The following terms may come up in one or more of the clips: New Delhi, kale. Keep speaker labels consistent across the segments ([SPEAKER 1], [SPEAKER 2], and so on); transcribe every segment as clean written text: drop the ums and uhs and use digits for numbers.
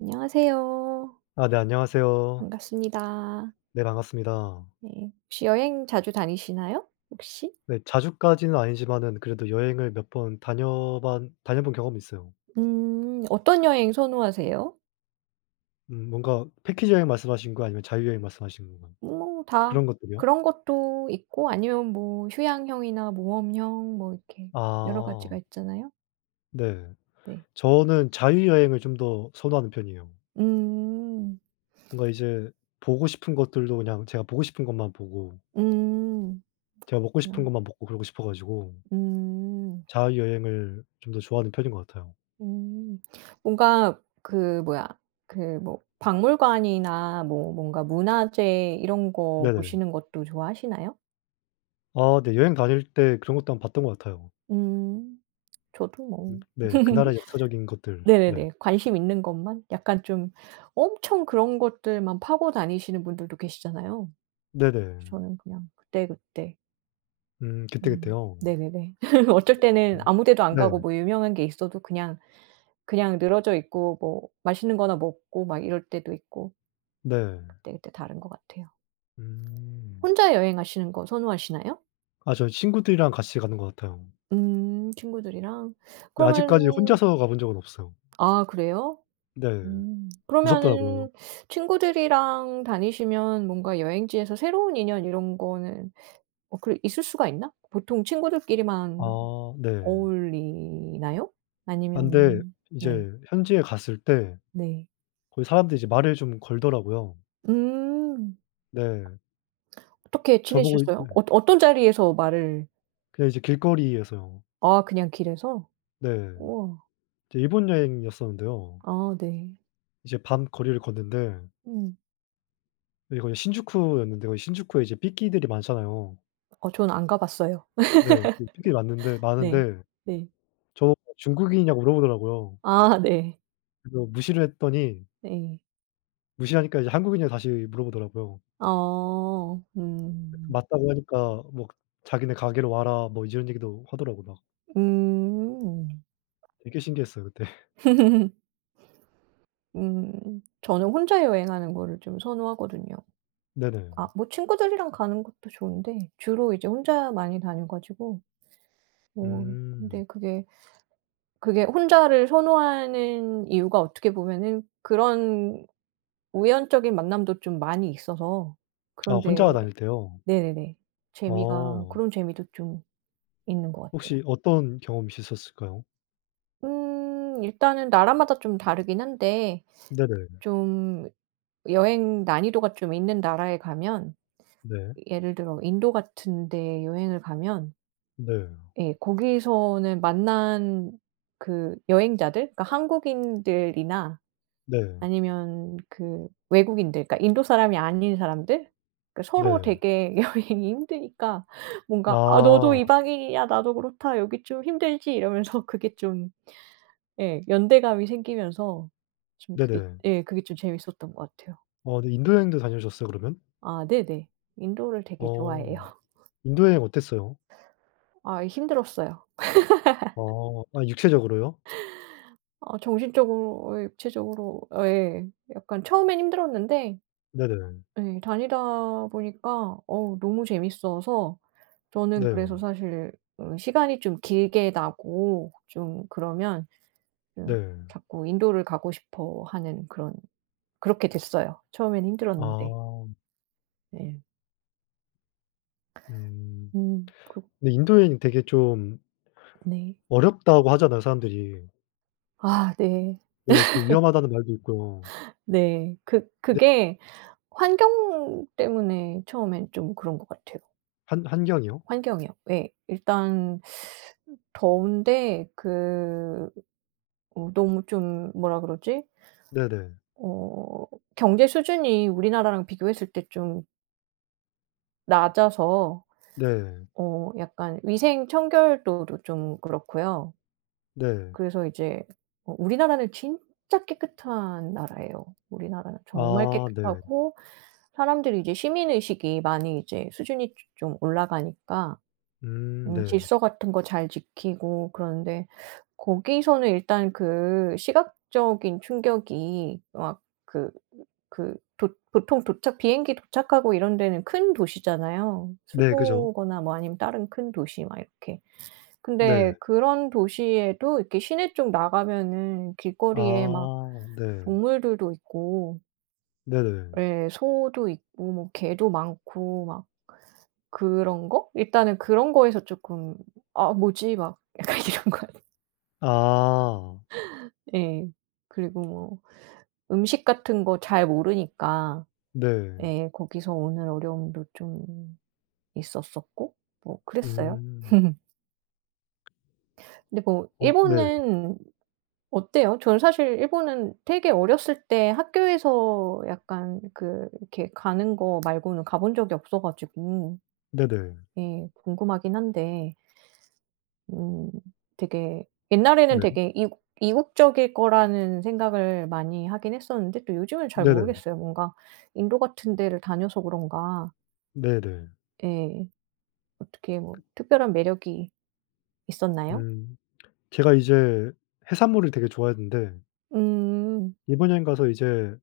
[SPEAKER 1] 안녕하세요.
[SPEAKER 2] 아 네, 안녕하세요.
[SPEAKER 1] 반갑습니다.
[SPEAKER 2] 네, 반갑습니다.
[SPEAKER 1] 네. 혹시 여행 자주 다니시나요? 혹시?
[SPEAKER 2] 네, 자주까지는 아니지만은 그래도 여행을 몇 번 다녀본 경험이 있어요.
[SPEAKER 1] 음. 어떤 여행 선호하세요?
[SPEAKER 2] 뭔가 패키지 여행 말씀하신 거 아니면 자유여행 말씀하신 건가요?
[SPEAKER 1] 뭐 다
[SPEAKER 2] 그런 것들이요?
[SPEAKER 1] 그런 것도 있고 아니면 뭐 휴양형이나 모험형 뭐 이렇게 여러
[SPEAKER 2] 아
[SPEAKER 1] 가지가 있잖아요.
[SPEAKER 2] 네.
[SPEAKER 1] 네.
[SPEAKER 2] 저는 자유여행을 좀 더 선호하는 편이에요.
[SPEAKER 1] 음.
[SPEAKER 2] 뭔가 이제 보고 싶은 것들도 그냥 제가 보고 싶은 것만 보고
[SPEAKER 1] 음.
[SPEAKER 2] 제가 먹고 싶은 것만 먹고 그러고 싶어 가지고
[SPEAKER 1] 음. 음.
[SPEAKER 2] 자유여행을 좀 더 좋아하는 편인 것 같아요.
[SPEAKER 1] 음. 뭔가 그 뭐야 그 뭐 박물관이나 뭐 뭔가 문화재 이런 거
[SPEAKER 2] 네네.
[SPEAKER 1] 보시는 것도 좋아하시나요?
[SPEAKER 2] 아 네, 여행 다닐 때 그런 것도 한번 봤던 것 같아요.
[SPEAKER 1] 음. 저도 뭐
[SPEAKER 2] 네. 그 나라의 역사적인 것들. 네.
[SPEAKER 1] 네네네. 관심 있는 것만 약간 좀 엄청 그런 것들만 파고 다니시는 분들도 계시잖아요.
[SPEAKER 2] 네네.
[SPEAKER 1] 저는 그냥 그때그때.
[SPEAKER 2] 그때그때요.
[SPEAKER 1] 음.
[SPEAKER 2] 어.
[SPEAKER 1] 네네네. 어쩔 때는 아무 데도 안
[SPEAKER 2] 네.
[SPEAKER 1] 가고 뭐 유명한 게 있어도 그냥 늘어져 있고 뭐 맛있는 거나 먹고 막 이럴 때도 있고
[SPEAKER 2] 네.
[SPEAKER 1] 그때그때 다른 것 같아요.
[SPEAKER 2] 음.
[SPEAKER 1] 혼자 여행하시는 거 선호하시나요?
[SPEAKER 2] 아 저 친구들이랑 같이 가는 것 같아요.
[SPEAKER 1] 음, 친구들이랑.
[SPEAKER 2] 근데 아직까지
[SPEAKER 1] 그러면.
[SPEAKER 2] 혼자서 가본 적은 없어요.
[SPEAKER 1] 아, 그래요?
[SPEAKER 2] 네.
[SPEAKER 1] 음.
[SPEAKER 2] 무섭더라고요.
[SPEAKER 1] 그러면은 친구들이랑 다니시면 뭔가 여행지에서 새로운 인연 이런 거는 그 있을 수가 있나? 보통 친구들끼리만
[SPEAKER 2] 아 네.
[SPEAKER 1] 어울리나요?
[SPEAKER 2] 아 근데
[SPEAKER 1] 아니면? 네.
[SPEAKER 2] 이제 현지에 갔을 때
[SPEAKER 1] 네.
[SPEAKER 2] 거기 사람들이 이제 말을 좀 걸더라고요.
[SPEAKER 1] 음.
[SPEAKER 2] 네.
[SPEAKER 1] 어떻게
[SPEAKER 2] 저보고 이 네.
[SPEAKER 1] 친해지셨어요? 어떤 자리에서 말을.
[SPEAKER 2] 그냥 이제 길거리에서요.
[SPEAKER 1] 아, 그냥 길에서?
[SPEAKER 2] 네.
[SPEAKER 1] 우와.
[SPEAKER 2] 이제 일본 여행이었었는데요.
[SPEAKER 1] 아, 네.
[SPEAKER 2] 이제 밤 거리를 걷는데
[SPEAKER 1] 음.
[SPEAKER 2] 네, 거기 신주쿠였는데 거기 신주쿠에 이제 삐끼들이 많잖아요.
[SPEAKER 1] 저는 안 가 봤어요.
[SPEAKER 2] 네. 그 삐끼들이 많는데
[SPEAKER 1] 네.
[SPEAKER 2] 많은데
[SPEAKER 1] 네.
[SPEAKER 2] 저보고 "중국인이냐?"고 물어보더라고요.
[SPEAKER 1] 아, 네.
[SPEAKER 2] 그래서 무시를 했더니
[SPEAKER 1] 네.
[SPEAKER 2] 무시하니까 이제 "한국인이냐?" 다시 물어보더라고요.
[SPEAKER 1] 어. 음.
[SPEAKER 2] 맞다고 하니까 뭐 "자기네 가게로 와라." 뭐 이런 얘기도 하더라고요 막.
[SPEAKER 1] 음.
[SPEAKER 2] 되게 신기했어요 그때.
[SPEAKER 1] 저는 혼자 여행하는 거를 좀 선호하거든요.
[SPEAKER 2] 네네.
[SPEAKER 1] 아, 뭐 친구들이랑 가는 것도 좋은데 주로 이제 혼자 많이 다녀 가지고 뭐
[SPEAKER 2] 음.
[SPEAKER 1] 근데 그게 혼자를 선호하는 이유가 어떻게 보면은 그런 우연적인 만남도 좀 많이 있어서
[SPEAKER 2] 아 혼자
[SPEAKER 1] 그런데.
[SPEAKER 2] 다닐 때요?
[SPEAKER 1] 네네네. 재미가
[SPEAKER 2] 어.
[SPEAKER 1] 그런 재미도 좀 있는 것 같아요.
[SPEAKER 2] 혹시 어떤 경험이 있으셨을까요?
[SPEAKER 1] 음, 일단은 나라마다 좀 다르긴 한데
[SPEAKER 2] 네네.
[SPEAKER 1] 좀 여행 난이도가 좀 있는 나라에 가면,
[SPEAKER 2] 네.
[SPEAKER 1] 예를 들어 인도 같은 데 여행을 가면,
[SPEAKER 2] 네.
[SPEAKER 1] 예 거기서는 만난 그 여행자들, 그러니까 한국인들이나
[SPEAKER 2] 네.
[SPEAKER 1] 아니면 그 외국인들, 그러니까 인도 사람이 아닌 사람들, 그 서로
[SPEAKER 2] 네.
[SPEAKER 1] 되게 여행이 힘드니까 뭔가 "아, 너도
[SPEAKER 2] 아.
[SPEAKER 1] 이방인이야. 나도 그렇다. 여기 좀 힘들지?" 이러면서 그게 좀, 예, 연대감이 생기면서 좀 그게,
[SPEAKER 2] 네네.
[SPEAKER 1] 예 그게 좀 재밌었던 것 같아요.
[SPEAKER 2] 네, 인도 여행도 다녀오셨어요 그러면?
[SPEAKER 1] 아, 네네. 인도를 되게 좋아해요.
[SPEAKER 2] 어. 인도 여행 어땠어요?
[SPEAKER 1] 아, 힘들었어요.
[SPEAKER 2] 어. 아 육체적으로요?
[SPEAKER 1] 아, 정신적으로, 예, 육체적으로, 어, 예. 약간 처음엔 힘들었는데
[SPEAKER 2] 네네.
[SPEAKER 1] 예 다니다 보니까 어우 너무 재밌어서 저는
[SPEAKER 2] 네.
[SPEAKER 1] 그래서 사실 시간이 좀 길게 나고 좀 그러면 좀
[SPEAKER 2] 네.
[SPEAKER 1] 자꾸 인도를 가고 싶어 하는 그런, 그렇게 됐어요. 처음에는 힘들었는데.
[SPEAKER 2] 아.
[SPEAKER 1] 네.
[SPEAKER 2] 음.
[SPEAKER 1] 음, 그.
[SPEAKER 2] 근데 인도 여행 되게 좀
[SPEAKER 1] 네.
[SPEAKER 2] 어렵다고 하잖아요, 사람들이.
[SPEAKER 1] 아, 네.
[SPEAKER 2] 네. 좀 위험하다는 말도 있고요.
[SPEAKER 1] 네. 그
[SPEAKER 2] 네.
[SPEAKER 1] 그게 환경 때문에 처음엔 좀 그런 것 같아요.
[SPEAKER 2] 한 환경이요?
[SPEAKER 1] 환경이요. 예. 일단 더운데 그 너무 좀 뭐라 그러지?
[SPEAKER 2] 네네.
[SPEAKER 1] 어 경제 수준이 우리나라랑 비교했을 때 좀 낮아서
[SPEAKER 2] 네.
[SPEAKER 1] 약간 위생 청결도도 좀 그렇고요.
[SPEAKER 2] 네.
[SPEAKER 1] 그래서 이제 우리나라는 진짜 깨끗한 나라예요. 우리나라는 정말
[SPEAKER 2] 아 네.
[SPEAKER 1] 깨끗하고 사람들이 이제 시민의식이 많이 이제 수준이 좀 올라가니까
[SPEAKER 2] 네.
[SPEAKER 1] 질서 같은 거 잘 지키고 그러는데 거기서는 일단 그 시각적인 충격이 막 그 그 보통 도착, 비행기 도착하고 이런 데는 큰 도시잖아요.
[SPEAKER 2] 네 그죠.
[SPEAKER 1] 수도거나 뭐 아니면 다른 큰 도시 막 이렇게.
[SPEAKER 2] 네.
[SPEAKER 1] 근데 그런 도시에도 이렇게 시내 쪽 나가면은 길거리에 막
[SPEAKER 2] 아 네.
[SPEAKER 1] 동물들도 있고
[SPEAKER 2] 네네.
[SPEAKER 1] 예 소도 있고 뭐 개도 많고 막 그런 거? 일단은 그런 거에서 쪼끔 '아, 뭐지?' 막 약간 이런 거,
[SPEAKER 2] 아.
[SPEAKER 1] 예. 그리고 뭐 음식 같은 거 잘 모르니까
[SPEAKER 2] 네.
[SPEAKER 1] 예 거기서 오는 어려움도 좀 있었었고 뭐 그랬어요.
[SPEAKER 2] 음.
[SPEAKER 1] 근데 뭐
[SPEAKER 2] 어 네.
[SPEAKER 1] 일본은 어때요? 저는 사실 일본은 되게 어렸을 때 학교에서 약간 그 이렇게 가는 거 말고는 가본 적이 없어 가지고
[SPEAKER 2] 네네.
[SPEAKER 1] 예 궁금하긴 한데 음 되게 옛날에는
[SPEAKER 2] 네.
[SPEAKER 1] 되게 이국적일 거라는 생각을 많이 하긴 했었는데 또 요즘은 잘
[SPEAKER 2] 네네.
[SPEAKER 1] 모르겠어요. 뭔가 인도 같은 데를 다녀서 그런가.
[SPEAKER 2] 네네.
[SPEAKER 1] 예. 어떻게 뭐 특별한 매력이 있었나요?
[SPEAKER 2] 음. 걔가 이제 해산물을 되게 좋아했는데
[SPEAKER 1] 음.
[SPEAKER 2] 일본 여행 가서 이제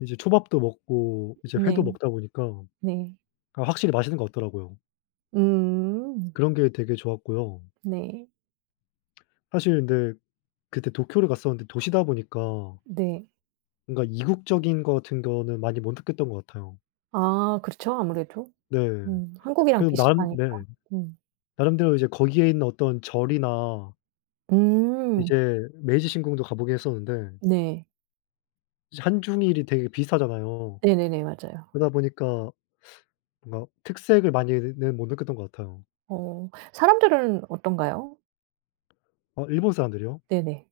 [SPEAKER 2] 이제 초밥도 먹고 이제 회도
[SPEAKER 1] 네.
[SPEAKER 2] 먹다 보니까
[SPEAKER 1] 네.
[SPEAKER 2] 아 확실히 맛있는 것 같더라고요.
[SPEAKER 1] 음.
[SPEAKER 2] 그런 게 되게 좋았고요.
[SPEAKER 1] 네.
[SPEAKER 2] 사실 근데 그때 도쿄를 갔었는데 도시다 보니까
[SPEAKER 1] 네.
[SPEAKER 2] 뭔가 이국적인 거 같은 거는 많이 못 느꼈던 것 같아요.
[SPEAKER 1] 아, 그렇죠. 아무래도.
[SPEAKER 2] 네.
[SPEAKER 1] 음. 한국이랑
[SPEAKER 2] 그래도 나름
[SPEAKER 1] 비슷하니까.
[SPEAKER 2] 네.
[SPEAKER 1] 음.
[SPEAKER 2] 나름대로 이제 거기에 있는 어떤 절이나
[SPEAKER 1] 음.
[SPEAKER 2] 이제 메이지 신궁도 가 보긴 했었는데
[SPEAKER 1] 네.
[SPEAKER 2] 이제 한중일이 되게 비슷하잖아요.
[SPEAKER 1] 네네네. 맞아요.
[SPEAKER 2] 그러다 보니까 뭔가 특색을 많이는 못 느꼈던 것 같아요.
[SPEAKER 1] 사람들은 어떤가요?
[SPEAKER 2] 일본 사람들이요?
[SPEAKER 1] 네네.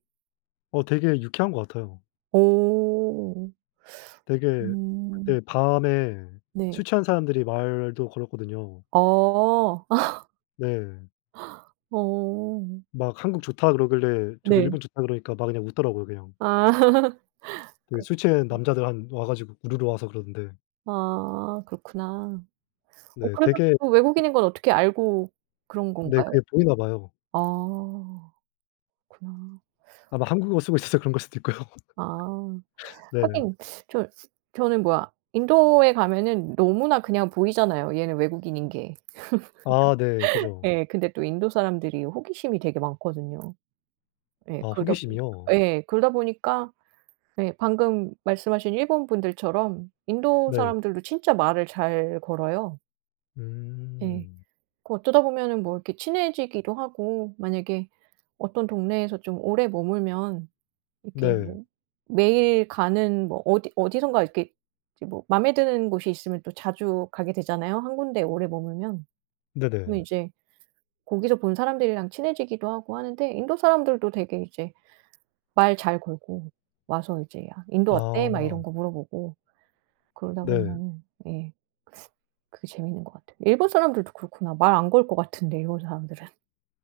[SPEAKER 2] 되게 유쾌한 것 같아요.
[SPEAKER 1] 오.
[SPEAKER 2] 되게
[SPEAKER 1] 음.
[SPEAKER 2] 그때 밤에
[SPEAKER 1] 네.
[SPEAKER 2] 술 취한 사람들이 말도 걸었거든요.
[SPEAKER 1] 어.
[SPEAKER 2] 네.
[SPEAKER 1] 어.
[SPEAKER 2] 막 "한국 좋다." 그러길래 저도
[SPEAKER 1] 네.
[SPEAKER 2] "일본 좋다." 그러니까 막 그냥 웃더라고요 그냥.
[SPEAKER 1] 아.
[SPEAKER 2] 되게
[SPEAKER 1] 그
[SPEAKER 2] 술 취한 남자들 한 와 가지고 우르르 와서 그러던데.
[SPEAKER 1] 아, 그렇구나.
[SPEAKER 2] 네
[SPEAKER 1] 그래도
[SPEAKER 2] 되게
[SPEAKER 1] 또 외국인인 건 어떻게 알고 그런
[SPEAKER 2] 네,
[SPEAKER 1] 건가요?
[SPEAKER 2] 그게 보이나 봐요.
[SPEAKER 1] 아, 그렇구나.
[SPEAKER 2] 아마 한국어 쓰고 있어서 그런 걸 수도 있고요.
[SPEAKER 1] 아.
[SPEAKER 2] 네.
[SPEAKER 1] 하긴, 저 저는 뭐야, 인도에 가면은 너무나 그냥 보이잖아요, 얘는 외국인인 게.
[SPEAKER 2] 아 네. 그죠.
[SPEAKER 1] 예. 근데 또 인도 사람들이 호기심이 되게 많거든요. 예.
[SPEAKER 2] 아
[SPEAKER 1] 그러다 보니,
[SPEAKER 2] 호기심이요?
[SPEAKER 1] 예. 그러다 보니까 네. 방금 말씀하신 일본 분들처럼 인도
[SPEAKER 2] 네.
[SPEAKER 1] 사람들도 진짜 말을 잘 걸어요. 예.
[SPEAKER 2] 음.
[SPEAKER 1] 그 어쩌다 보면은 뭐 이렇게 친해지기도 하고, 만약에 어떤 동네에서 좀 오래 머물면 이렇게
[SPEAKER 2] 네.
[SPEAKER 1] 뭐 매일 가는 뭐 어디 어디선가 이렇게 이제 뭐에 드는 곳이 있으면 또 자주 가게 되잖아요, 한 군데 오래 머물면. 그러면
[SPEAKER 2] 네네.
[SPEAKER 1] 이제 거기서 본 사람들이랑 친해지기도 하고 하는데, 인도 사람들도 되게 이제 말 잘 걸고 와서 이제 "야, 인도 어때?" 막
[SPEAKER 2] 아
[SPEAKER 1] 이런 거 물어보고 그러다
[SPEAKER 2] 네.
[SPEAKER 1] 보면은, 예. 그게 재밌는 것 같아요. 일본 사람들도 그렇구나. 말 안 걸 것 같은데 일본 사람들은.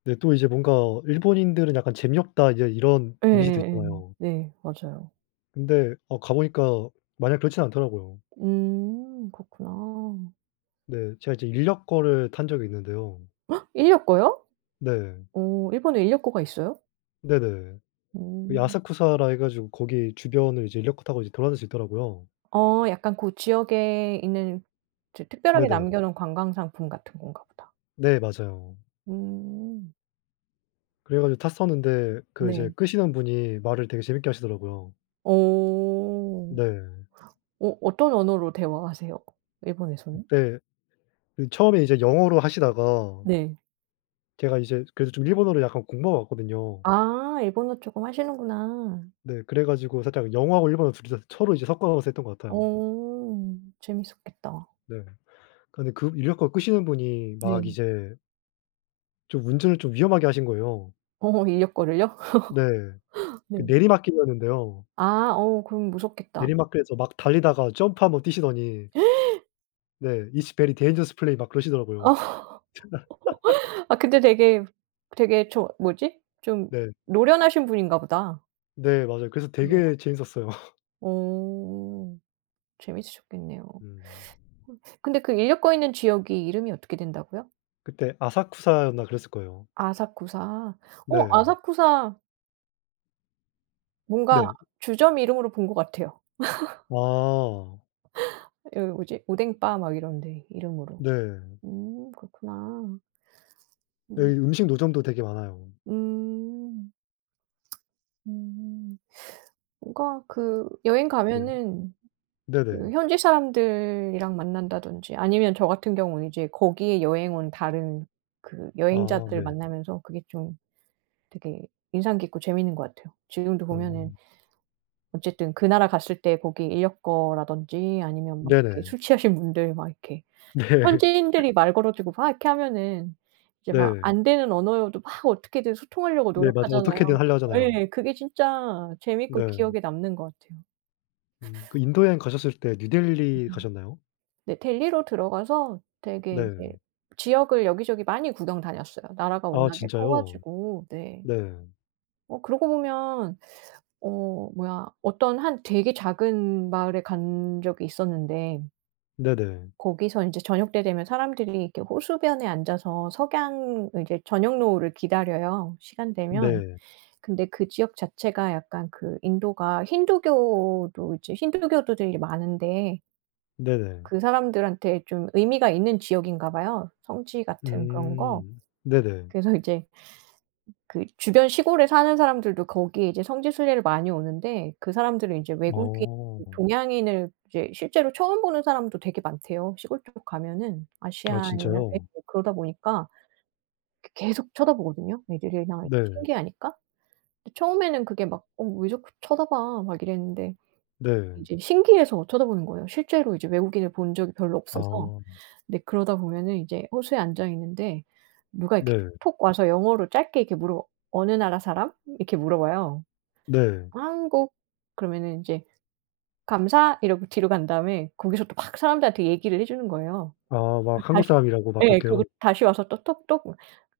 [SPEAKER 2] 네. 또 이제 뭔가 일본인들은 약간 재미없다 이제 이런 이미지도
[SPEAKER 1] 예예예.
[SPEAKER 2] 있잖아요.
[SPEAKER 1] 네, 맞아요.
[SPEAKER 2] 근데 가 보니까 마냥 그렇진 않더라고요.
[SPEAKER 1] 음, 그렇구나.
[SPEAKER 2] 네. 제가 이제 인력거를 탄 적이 있는데요.
[SPEAKER 1] 인력거요?
[SPEAKER 2] 네.
[SPEAKER 1] 어, 일본에 인력거가 있어요?
[SPEAKER 2] 네네. 그
[SPEAKER 1] 음.
[SPEAKER 2] 야사쿠사라 해 가지고 거기 주변을 이제 인력거 타고 이제 돌아다닐 수 있더라고요.
[SPEAKER 1] 어 약간 고 지역에 있는 저 특별하게
[SPEAKER 2] 네네.
[SPEAKER 1] 남겨 놓은 관광 상품 같은 건가 보다.
[SPEAKER 2] 네 맞아요.
[SPEAKER 1] 음.
[SPEAKER 2] 그래 가지고 탔었는데 그 이제
[SPEAKER 1] 네.
[SPEAKER 2] 끄시는 분이 말을 되게 재밌게 하시더라고요.
[SPEAKER 1] 어.
[SPEAKER 2] 네.
[SPEAKER 1] 어떤 언어로 대화하세요? 일본에서는?
[SPEAKER 2] 그때 그 처음에 이제 영어로 하시다가
[SPEAKER 1] 네.
[SPEAKER 2] 제가 이제 그래도 좀 일본어를 약간 공부하고 왔거든요.
[SPEAKER 1] 아, 일본어 쪼끔 하시는구나.
[SPEAKER 2] 네. 그래 가지고 살짝 영어하고 일본어 둘 다 서로 이제 섞어서 했던 것 같아요.
[SPEAKER 1] 어, 재밌었겠다.
[SPEAKER 2] 네. 근데 그 인력거 끄시는 분이
[SPEAKER 1] 네.
[SPEAKER 2] 막 이제 좀 운전을 좀 위험하게 하신 거예요.
[SPEAKER 1] 인력 거를요?
[SPEAKER 2] 네. 그
[SPEAKER 1] 네.
[SPEAKER 2] 내리막길이었는데요.
[SPEAKER 1] 아, 그럼 무섭겠다.
[SPEAKER 2] 내리막길에서 막 달리다가 점프 한번 뛰시더니 네. "It's very dangerous play." 막 그러시더라고요.
[SPEAKER 1] 어 아, 근데 되게, 저 뭐지? 좀
[SPEAKER 2] 네.
[SPEAKER 1] 노련하신 분인가 보다.
[SPEAKER 2] 네. 맞아요. 그래서
[SPEAKER 1] 그래요.
[SPEAKER 2] 되게 재밌었어요.
[SPEAKER 1] 어. 재밌으셨겠네요.
[SPEAKER 2] 음.
[SPEAKER 1] 근데 그 인력 거 있는 지역이 이름이 어떻게 된다고요?
[SPEAKER 2] 그때 아사쿠사였나 그랬을 거예요.
[SPEAKER 1] 아사쿠사.
[SPEAKER 2] 네.
[SPEAKER 1] 아사쿠사, 뭔가
[SPEAKER 2] 네.
[SPEAKER 1] 주점 이름으로 본 것 같아요.
[SPEAKER 2] 아.
[SPEAKER 1] 여기 뭐지, 오뎅바 막 이런 데 이름으로.
[SPEAKER 2] 네.
[SPEAKER 1] 음, 그렇구나.
[SPEAKER 2] 여기
[SPEAKER 1] 음.
[SPEAKER 2] 음식 노점도 되게 많아요.
[SPEAKER 1] 음. 음. 뭔가 그 여행
[SPEAKER 2] 네.
[SPEAKER 1] 가면은
[SPEAKER 2] 네네.
[SPEAKER 1] 그 현지 사람들이랑 만난다든지 아니면 저 같은 경우는 이제 거기에 여행 온 다른 그
[SPEAKER 2] 아
[SPEAKER 1] 여행자들
[SPEAKER 2] 네.
[SPEAKER 1] 만나면서 그게 좀 되게 인상 깊고 재밌는 것 같아요. 지금도 보면은
[SPEAKER 2] 음.
[SPEAKER 1] 어쨌든 그 나라 갔을 때 거기 인력 거라든지 아니면 막 이렇게
[SPEAKER 2] 네네.
[SPEAKER 1] 술 취하신 분들 막 이렇게
[SPEAKER 2] 네.
[SPEAKER 1] 현지인들이 말 걸어주고 막 이렇게 하면은 이제 막
[SPEAKER 2] 네.
[SPEAKER 1] 안 되는 언어여도 막 어떻게든 소통하려고
[SPEAKER 2] 네 맞아요.
[SPEAKER 1] 노력하잖아요.
[SPEAKER 2] 어떻게든 하려 하잖아요.
[SPEAKER 1] 예. 그게 진짜 재밌고
[SPEAKER 2] 네.
[SPEAKER 1] 기억에 남는 것 같아요.
[SPEAKER 2] 그 인도 여행 가셨을 때 뉴델리
[SPEAKER 1] 음.
[SPEAKER 2] 가셨나요?
[SPEAKER 1] 네, 델리로 들어가서 되게
[SPEAKER 2] 네.
[SPEAKER 1] 이제 지역을 여기저기 많이 구경 다녔어요. 나라가
[SPEAKER 2] 아
[SPEAKER 1] 워낙에 커
[SPEAKER 2] 진짜요?
[SPEAKER 1] 가지고. 네.
[SPEAKER 2] 네.
[SPEAKER 1] 그러고 보면 뭐야, 어떤 한 되게 작은 마을에 간 적이 있었는데
[SPEAKER 2] 네네.
[SPEAKER 1] 거기서 인제 저녁 때 되면 사람들이 이렇게 호수변에 앉아서 석양을, 이제 저녁 노을을 기다려요, 시간 되면.
[SPEAKER 2] 네.
[SPEAKER 1] 근데 그 지역 자체가 약간 그 인도가 힌두교도들이 많은데
[SPEAKER 2] 네네.
[SPEAKER 1] 그 사람들한테 좀 의미가 있는 지역인가 봐요, 성지 같은 그런 거.
[SPEAKER 2] 음. 네네.
[SPEAKER 1] 그래서 이제 그 주변 시골에 사는 사람들도 거기에 이제 성지 순례를 많이 오는데 그 사람들은 이제 외국인,
[SPEAKER 2] 어.
[SPEAKER 1] 동양인을 이제 실제로 처음 보는 사람도 되게 많대요, 시골 쪽 가면은.
[SPEAKER 2] 아
[SPEAKER 1] 아시아인이나
[SPEAKER 2] 진짜요?
[SPEAKER 1] 그러다 보니까 그 계속 쳐다보거든요, 애들이나
[SPEAKER 2] 네.
[SPEAKER 1] 신기하니까. 근데 처음에는 그게 막 "어 왜 자꾸 쳐다봐." 막 이랬는데
[SPEAKER 2] 네.
[SPEAKER 1] 이제 신기해서 쳐다보는 거예요. 실제로 이제 외국인을 본 적이 별로 없어서.
[SPEAKER 2] 아.
[SPEAKER 1] 근데 그러다 보면은 이제 호수에 앉아 있는데 누가 이렇게
[SPEAKER 2] 네.
[SPEAKER 1] 톡 와서 영어로 짧게 이렇게 물어. "어느 나라 사람?" 이렇게 물어봐요.
[SPEAKER 2] 네.
[SPEAKER 1] "한국." 그러면은 인제 "감사." 이러고 뒤로 간 다음에 거기서 또 막 사람들한테 얘기를 해 주는 거예요.
[SPEAKER 2] 아
[SPEAKER 1] 그
[SPEAKER 2] 막 한국
[SPEAKER 1] 다시,
[SPEAKER 2] 사람이라고 막
[SPEAKER 1] 예.
[SPEAKER 2] 그렇게요?
[SPEAKER 1] 그리고 다시 와서 또 톡톡,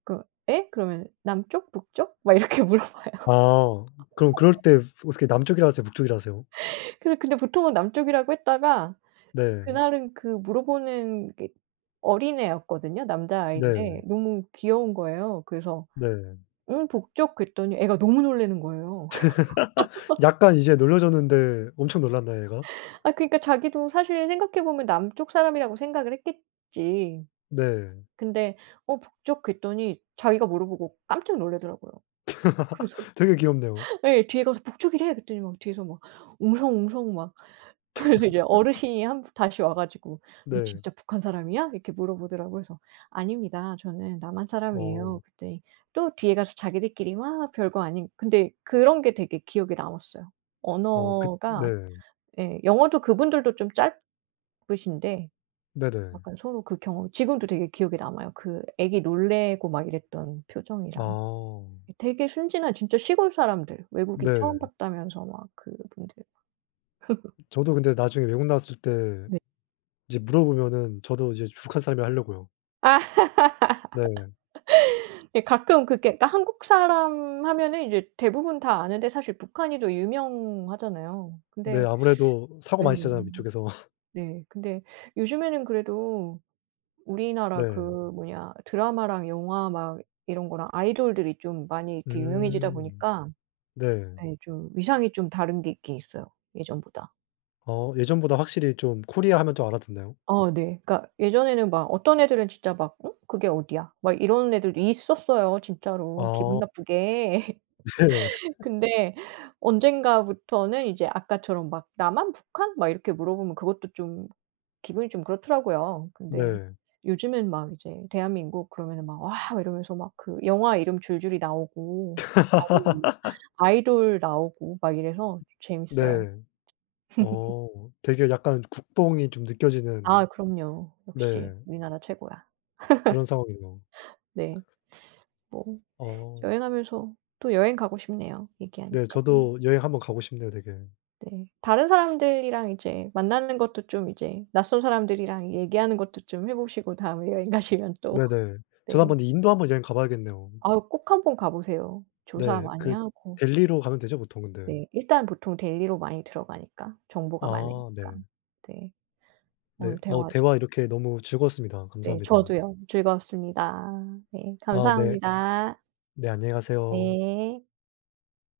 [SPEAKER 1] 그 "예?" 그러면 "남쪽? 북쪽?" 막 이렇게 물어봐요.
[SPEAKER 2] 아 그럼 그럴 때 어떻게 남쪽이라 하세요? 북쪽이라 하세요?
[SPEAKER 1] 그래, 근데 보통은 남쪽이라고 했다가,
[SPEAKER 2] 네.
[SPEAKER 1] 그날은 그 물어보는 게 어린애였거든요.
[SPEAKER 2] 네.
[SPEAKER 1] 남자아이인데 너무 귀여운 거예요. 그래서
[SPEAKER 2] 네.
[SPEAKER 1] 북쪽 그랬더니 애가 너무 놀라는 거예요.
[SPEAKER 2] 약간 이제 놀라졌는데 엄청 놀랐나요 얘가?
[SPEAKER 1] 아, 그러니까 자기도 사실 생각해 보면 남쪽 사람이라고 생각을 했겠지.
[SPEAKER 2] 네.
[SPEAKER 1] 근데 "어, 북쪽." 그랬더니 자기가 물어보고 깜짝 놀라더라고요. 그래서
[SPEAKER 2] 되게 귀엽네요.
[SPEAKER 1] 예 뒤에 가서 "북쪽이래." 그랬더니 막 뒤에서 막 웅성웅성 막 그래서 이제 어르신이 한 다시 와 가지고 "너
[SPEAKER 2] 네.
[SPEAKER 1] 진짜 북한 사람이야?" 이렇게 물어보더라고요. 그래서 "아닙니다. 저는 남한 사람이에요."
[SPEAKER 2] 어.
[SPEAKER 1] 그랬더니 또 뒤에 가서 자기들끼리 막, 별거 아닌 근데 그런 게 되게 기억에 남았어요.
[SPEAKER 2] 어 그 네.
[SPEAKER 1] 언어가, 예. 영어도 그분들도 좀 짧으신데
[SPEAKER 2] 네네.
[SPEAKER 1] 약간 서로 그 경험 지금도 되게 기억에 남아요. 그 애기 놀래고 막 이랬던 표정이랑.
[SPEAKER 2] 아.
[SPEAKER 1] 되게 순진한 진짜 시골 사람들, 외국인
[SPEAKER 2] 네.
[SPEAKER 1] 처음 봤다면서 막 그분들.
[SPEAKER 2] 저도 근데 나중에 외국 나왔을 때
[SPEAKER 1] 네.
[SPEAKER 2] 이제 물어보면은 저도 이제 북한 삶을 하려고요.
[SPEAKER 1] 아,
[SPEAKER 2] 네.
[SPEAKER 1] 예. 가끔 그게 그러니까 한국 사람 하면은 이제 대부분 다 아는데, 사실 북한이 더 유명하잖아요.
[SPEAKER 2] 네.
[SPEAKER 1] 근데.
[SPEAKER 2] 아무래도 사고
[SPEAKER 1] 예.
[SPEAKER 2] 많이 치잖아요, 이쪽에서.
[SPEAKER 1] 네. 근데 요즘에는 그래도 우리나라 그
[SPEAKER 2] 네.
[SPEAKER 1] 뭐냐 드라마랑 영화 막 이런 거랑 아이돌들이 좀 많이 이렇게 유명해지다
[SPEAKER 2] 음.
[SPEAKER 1] 보니까
[SPEAKER 2] 네.
[SPEAKER 1] 예, 좀 위상이 좀 다른 게 있긴 있어요, 예전보다.
[SPEAKER 2] 예전보다 확실히 좀 코리아 하면 좀 알아듣나요?
[SPEAKER 1] 아, 네. 그러니까 예전에는 막 어떤 애들은 진짜 막 "응? 그게 어디야?" 막 이런 애들도 있었어요, 진짜로, 기분
[SPEAKER 2] 아
[SPEAKER 1] 나쁘게.
[SPEAKER 2] 네.
[SPEAKER 1] 근데 언젠가부터는 이제 아까처럼 막 "남한? 북한?" 막 이렇게 물어보면 그것도 좀 기분이 좀 그렇더라고요. 근데
[SPEAKER 2] 네.
[SPEAKER 1] 요즘엔 막 이제 대한민국 그러면은 막 "와!" 이러면서 막 그 영화 이름 줄줄이 나오고 아니면 뭐 아이돌 나오고 막 이래서 재밌어요.
[SPEAKER 2] 네. 어 되게 약간 국뽕이 좀 느껴지는
[SPEAKER 1] 아, 그럼요.
[SPEAKER 2] 네
[SPEAKER 1] 역시 우리나라 최고야.
[SPEAKER 2] 그런 상황이네요.
[SPEAKER 1] 네. 뭐
[SPEAKER 2] 어
[SPEAKER 1] 여행하면서, 또 여행 가고 싶네요,
[SPEAKER 2] 네
[SPEAKER 1] 얘기하니까.
[SPEAKER 2] 저도 여행 한번 가고 싶네요 되게.
[SPEAKER 1] 네. 다른 사람들이랑 이제 만나는 것도 좀, 이제 낯선 사람들이랑 얘기하는 것도 좀 해 보시고 다음에 여행 가시면 또.
[SPEAKER 2] 네네.
[SPEAKER 1] 네.
[SPEAKER 2] 저도 한번 인도 한번 여행 가 봐야겠네요.
[SPEAKER 1] 아우, 꼭 한번 가 보세요. 조사
[SPEAKER 2] 네.
[SPEAKER 1] 많이
[SPEAKER 2] 그
[SPEAKER 1] 하고.
[SPEAKER 2] 델리로 가면 되죠 보통 근데?
[SPEAKER 1] 네. 일단 보통 데일리로 많이 들어가니까, 정보가
[SPEAKER 2] 아 네.
[SPEAKER 1] 많으니까. 네.
[SPEAKER 2] 네.
[SPEAKER 1] 오늘 대화 아주,
[SPEAKER 2] 대화 이렇게 너무 즐거웠습니다.
[SPEAKER 1] 네
[SPEAKER 2] 감사합니다.
[SPEAKER 1] 저도요. 즐거웠습니다. 네.
[SPEAKER 2] 아 네.
[SPEAKER 1] 감사합니다.
[SPEAKER 2] 네 안녕히 가세요.
[SPEAKER 1] 네.